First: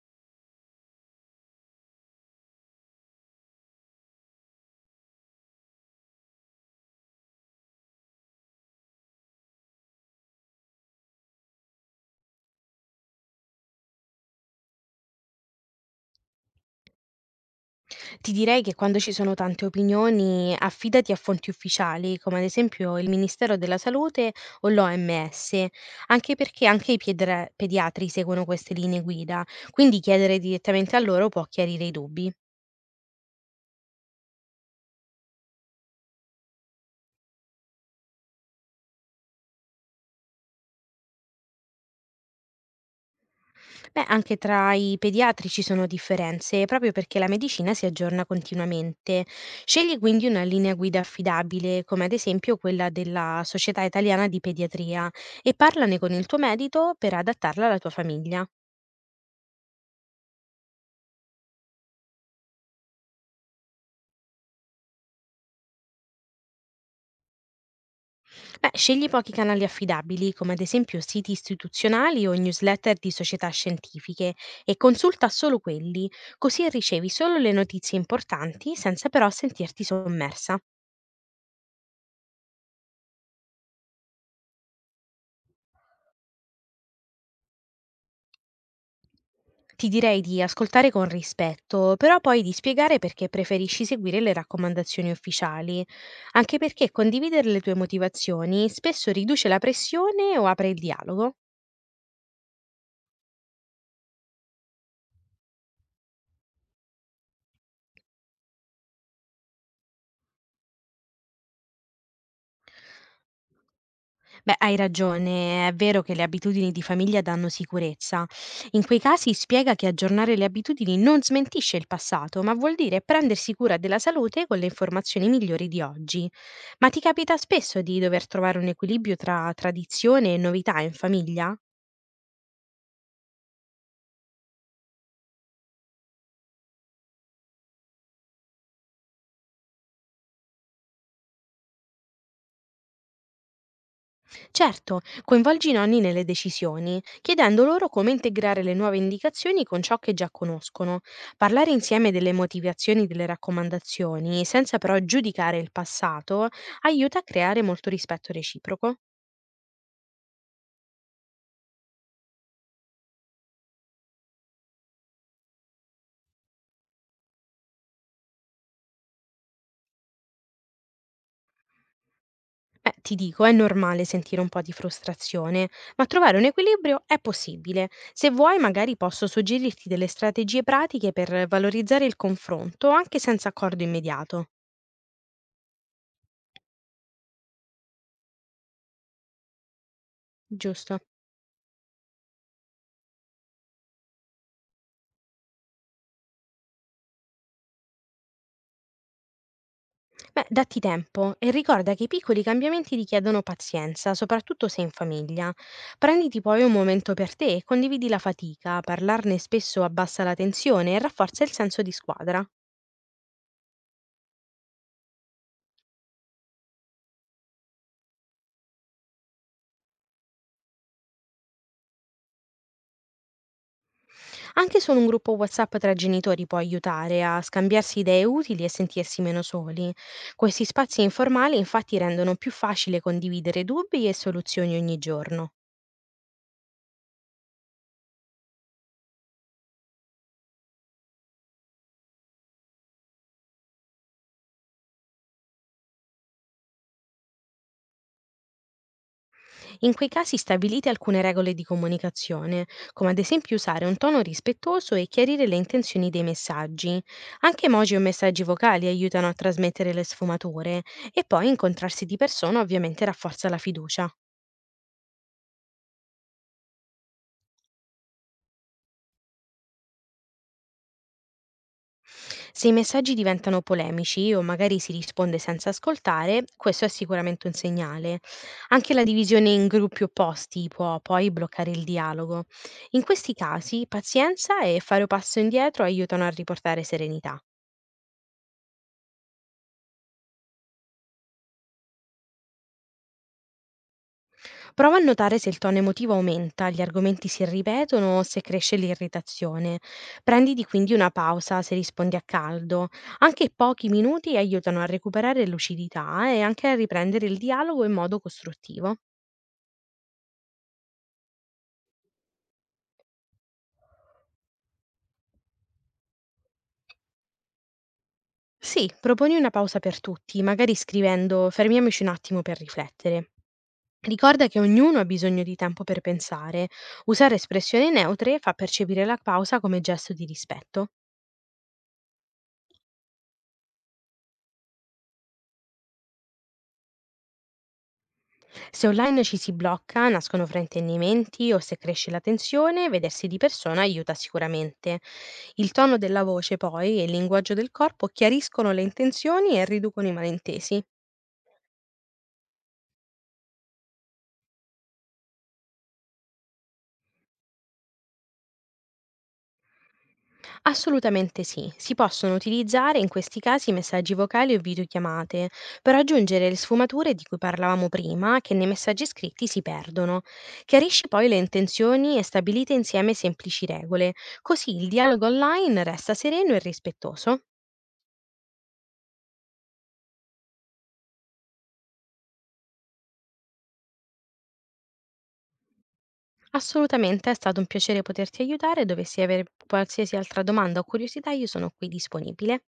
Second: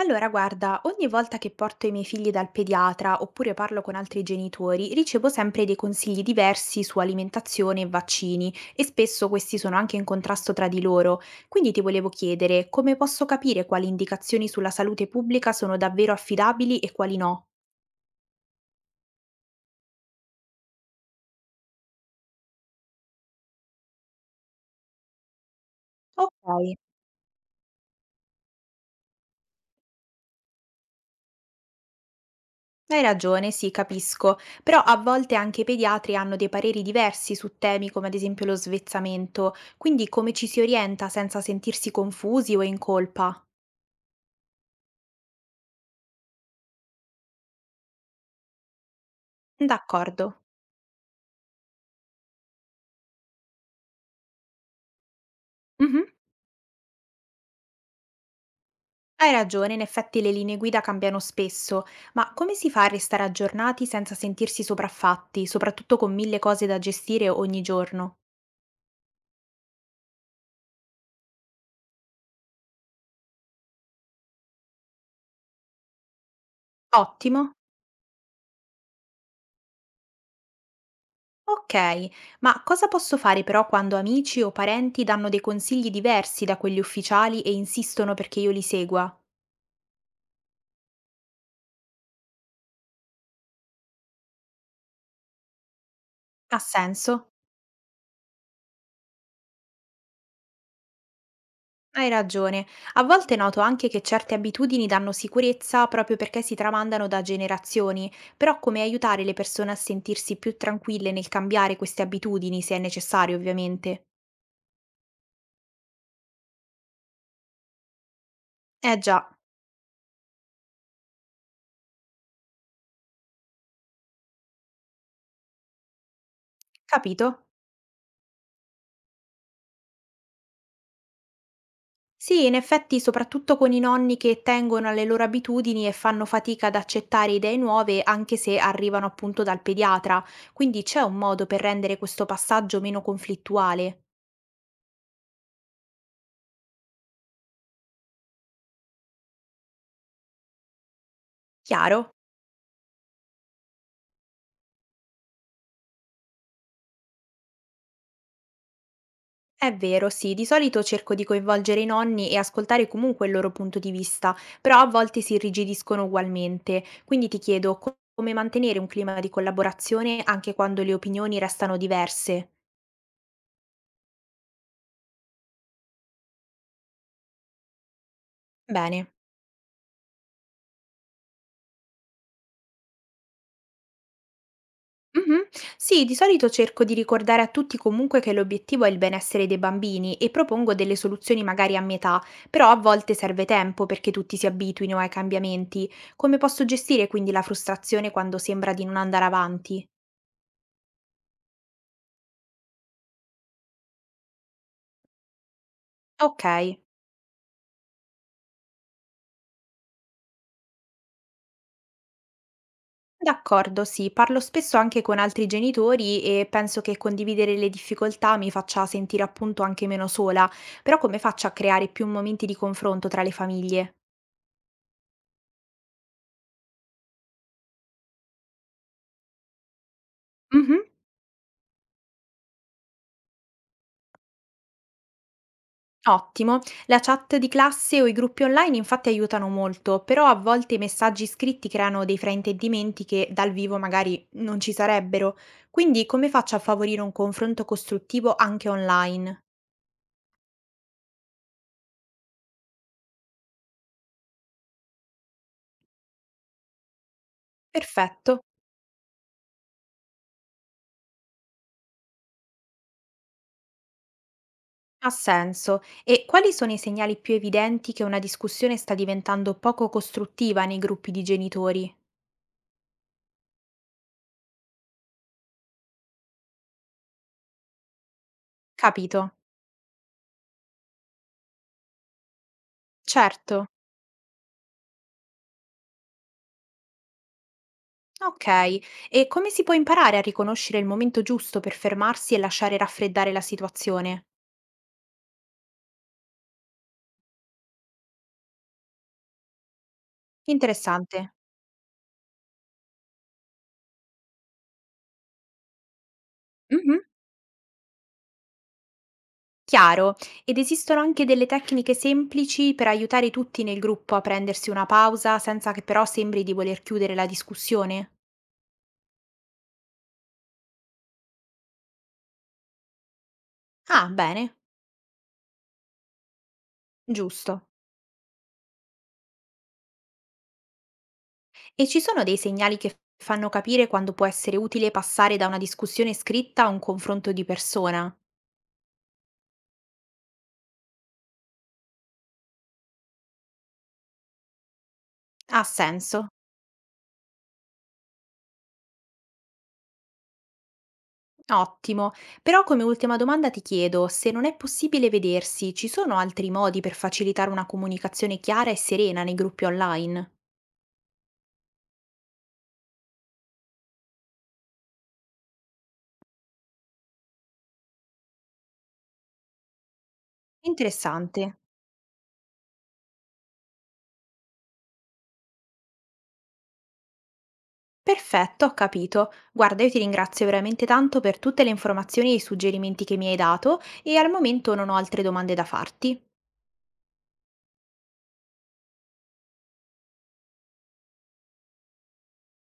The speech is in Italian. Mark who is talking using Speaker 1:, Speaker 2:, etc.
Speaker 1: Allora, guarda, ogni volta che porto i miei figli dal pediatra oppure parlo con altri genitori, ricevo sempre dei consigli diversi su alimentazione e vaccini e spesso questi sono anche in contrasto tra di loro. Quindi ti volevo chiedere come posso capire quali indicazioni sulla salute pubblica sono davvero affidabili e quali no?
Speaker 2: Ti direi che quando ci sono tante opinioni affidati a fonti ufficiali, come ad esempio il Ministero della Salute o l'OMS, anche perché
Speaker 1: Ok,
Speaker 2: anche i pediatri seguono queste linee guida, quindi chiedere direttamente a loro può chiarire i dubbi.
Speaker 1: hai ragione, sì, capisco, però a volte anche i pediatri hanno dei pareri diversi su temi come ad esempio lo svezzamento, quindi come ci si orienta senza sentirsi confusi o in colpa?
Speaker 2: Beh, anche tra i pediatri ci sono differenze, proprio perché la medicina si aggiorna continuamente. Scegli quindi
Speaker 1: D'accordo.
Speaker 2: una linea guida affidabile, come ad esempio quella della Società Italiana di Pediatria, e parlane
Speaker 1: Mhm.
Speaker 2: con il tuo medico per adattarla alla tua famiglia.
Speaker 1: Hai ragione, in effetti le linee guida cambiano spesso, ma come si fa a restare aggiornati senza sentirsi sopraffatti, soprattutto con mille cose da gestire ogni giorno?
Speaker 2: Beh, scegli pochi canali affidabili, come ad esempio siti istituzionali o newsletter di società scientifiche, e consulta solo quelli, così ricevi solo le
Speaker 1: Ottimo.
Speaker 2: notizie importanti senza però sentirti sommersa.
Speaker 1: Ok, ma cosa posso fare però quando amici o parenti danno dei consigli diversi da quelli ufficiali e insistono perché io li segua?
Speaker 2: Ti direi di ascoltare con rispetto, però poi di spiegare perché preferisci seguire le raccomandazioni ufficiali, anche
Speaker 1: Ha
Speaker 2: perché
Speaker 1: senso?
Speaker 2: condividere le tue motivazioni spesso riduce la pressione o apre il dialogo.
Speaker 1: Hai ragione. A volte noto anche che certe abitudini danno sicurezza proprio perché si tramandano da generazioni, però come aiutare le persone a sentirsi più tranquille nel cambiare queste abitudini, se è necessario, ovviamente?
Speaker 2: Beh, hai ragione, è vero che le abitudini di famiglia danno sicurezza. In quei
Speaker 1: Eh già,
Speaker 2: casi spiega che aggiornare le abitudini non smentisce il passato, ma vuol dire prendersi cura della salute con le informazioni migliori di oggi. Ma ti capita
Speaker 1: capito?
Speaker 2: spesso di dover trovare un equilibrio tra tradizione e novità in famiglia?
Speaker 1: Sì, in effetti, soprattutto con i nonni che tengono alle loro abitudini e fanno fatica ad accettare idee nuove, anche se arrivano appunto dal pediatra. Quindi c'è un modo per rendere questo passaggio meno conflittuale.
Speaker 2: Certo, coinvolgi i nonni nelle decisioni, chiedendo loro come integrare le nuove indicazioni con ciò che già conoscono. Parlare insieme
Speaker 1: Chiaro?
Speaker 2: delle motivazioni delle raccomandazioni, senza però giudicare il passato, aiuta a creare molto rispetto reciproco.
Speaker 1: È vero, sì, di solito cerco di coinvolgere i nonni e ascoltare comunque il loro punto di vista, però a volte si irrigidiscono ugualmente. Quindi ti chiedo come mantenere un clima di collaborazione anche quando le opinioni restano diverse.
Speaker 2: Beh, ti dico, è normale sentire un po' di frustrazione, ma trovare un equilibrio è possibile. Se vuoi, magari
Speaker 1: Bene.
Speaker 2: posso suggerirti delle strategie pratiche per valorizzare il confronto, anche senza accordo immediato.
Speaker 1: Mhm. Sì, di solito cerco di ricordare a tutti comunque che l'obiettivo è il benessere dei bambini e propongo delle
Speaker 2: Giusto.
Speaker 1: soluzioni magari a metà, però a volte serve tempo perché tutti si abituino ai cambiamenti. Come posso gestire quindi la frustrazione quando sembra di non andare avanti?
Speaker 2: Beh, datti tempo e ricorda che i piccoli cambiamenti richiedono pazienza, soprattutto se in famiglia. Prenditi
Speaker 1: Ok.
Speaker 2: poi un momento per te e condividi la fatica, parlarne spesso abbassa la tensione e rafforza il senso di squadra.
Speaker 1: D'accordo, sì, parlo spesso anche con altri genitori e penso che condividere le difficoltà mi faccia sentire appunto anche meno sola, però come faccio a creare più momenti di confronto tra le famiglie?
Speaker 2: Anche solo un gruppo WhatsApp tra genitori può aiutare a scambiarsi idee utili e sentirsi meno soli. Questi
Speaker 1: Mhm.
Speaker 2: spazi informali infatti rendono più facile condividere dubbi e soluzioni ogni giorno.
Speaker 1: Ottimo, la chat di classe o i gruppi online infatti aiutano molto, però a volte i messaggi scritti creano dei fraintendimenti che dal vivo magari non ci sarebbero, quindi come faccio a favorire un confronto costruttivo anche online?
Speaker 2: In quei casi stabilite alcune regole di comunicazione, come ad esempio usare un tono rispettoso e chiarire le intenzioni dei messaggi. Anche emoji o
Speaker 1: Perfetto.
Speaker 2: messaggi vocali aiutano a trasmettere le sfumature e poi incontrarsi di persona ovviamente rafforza la fiducia.
Speaker 1: Ha senso. E quali sono i segnali più evidenti che una discussione sta diventando poco costruttiva nei gruppi di genitori?
Speaker 2: Se i messaggi diventano polemici o magari si risponde senza ascoltare, questo è sicuramente un segnale. Anche la
Speaker 1: Capito?
Speaker 2: divisione in gruppi opposti può poi bloccare il dialogo. In questi
Speaker 1: Certo.
Speaker 2: casi, pazienza e fare un passo indietro aiutano a riportare serenità.
Speaker 1: Ok. E come si può imparare a riconoscere il momento giusto per fermarsi e lasciare raffreddare la situazione?
Speaker 2: Prova a notare se il tono emotivo aumenta, gli argomenti si ripetono o se cresce l'irritazione. Prenditi quindi una
Speaker 1: Interessante.
Speaker 2: pausa se rispondi a caldo. Anche pochi minuti aiutano a recuperare lucidità e anche a
Speaker 1: Mhm.
Speaker 2: riprendere il dialogo in modo costruttivo.
Speaker 1: Chiaro. Ed esistono anche delle tecniche semplici per aiutare tutti nel gruppo a prendersi una pausa senza che però sembri di voler chiudere la discussione?
Speaker 2: Sì, proponi una pausa per tutti, magari scrivendo fermiamoci un attimo per riflettere.
Speaker 1: Ah,
Speaker 2: Ricorda
Speaker 1: bene.
Speaker 2: che ognuno ha bisogno di tempo per pensare. Usare
Speaker 1: Giusto.
Speaker 2: espressioni neutre fa percepire la pausa come gesto di rispetto.
Speaker 1: E ci sono dei segnali che fanno capire quando può essere utile passare da una discussione scritta a un confronto di persona?
Speaker 2: Se online ci si blocca, nascono fraintendimenti o se cresce la tensione, vedersi di persona aiuta sicuramente.
Speaker 1: Ha
Speaker 2: Il tono della
Speaker 1: senso.
Speaker 2: voce, poi, e il linguaggio del corpo chiariscono le intenzioni e riducono i malintesi.
Speaker 1: Ottimo. Però come ultima domanda ti chiedo, se non è possibile vedersi, ci sono altri modi per facilitare una comunicazione chiara e serena nei gruppi online?
Speaker 2: Assolutamente sì, si possono utilizzare in questi casi messaggi vocali o videochiamate per aggiungere le sfumature di cui parlavamo prima che nei messaggi scritti si perdono. Chiarisci poi le
Speaker 1: Interessante.
Speaker 2: intenzioni e stabilite insieme semplici regole, così il dialogo online resta sereno e rispettoso.
Speaker 1: Perfetto, ho capito. Guarda, io ti ringrazio veramente tanto per tutte le informazioni e i suggerimenti che mi hai dato e al momento non ho altre domande da farti.
Speaker 2: Assolutamente, è stato un piacere poterti aiutare. Dovessi avere qualsiasi altra domanda o curiosità, io sono qui disponibile.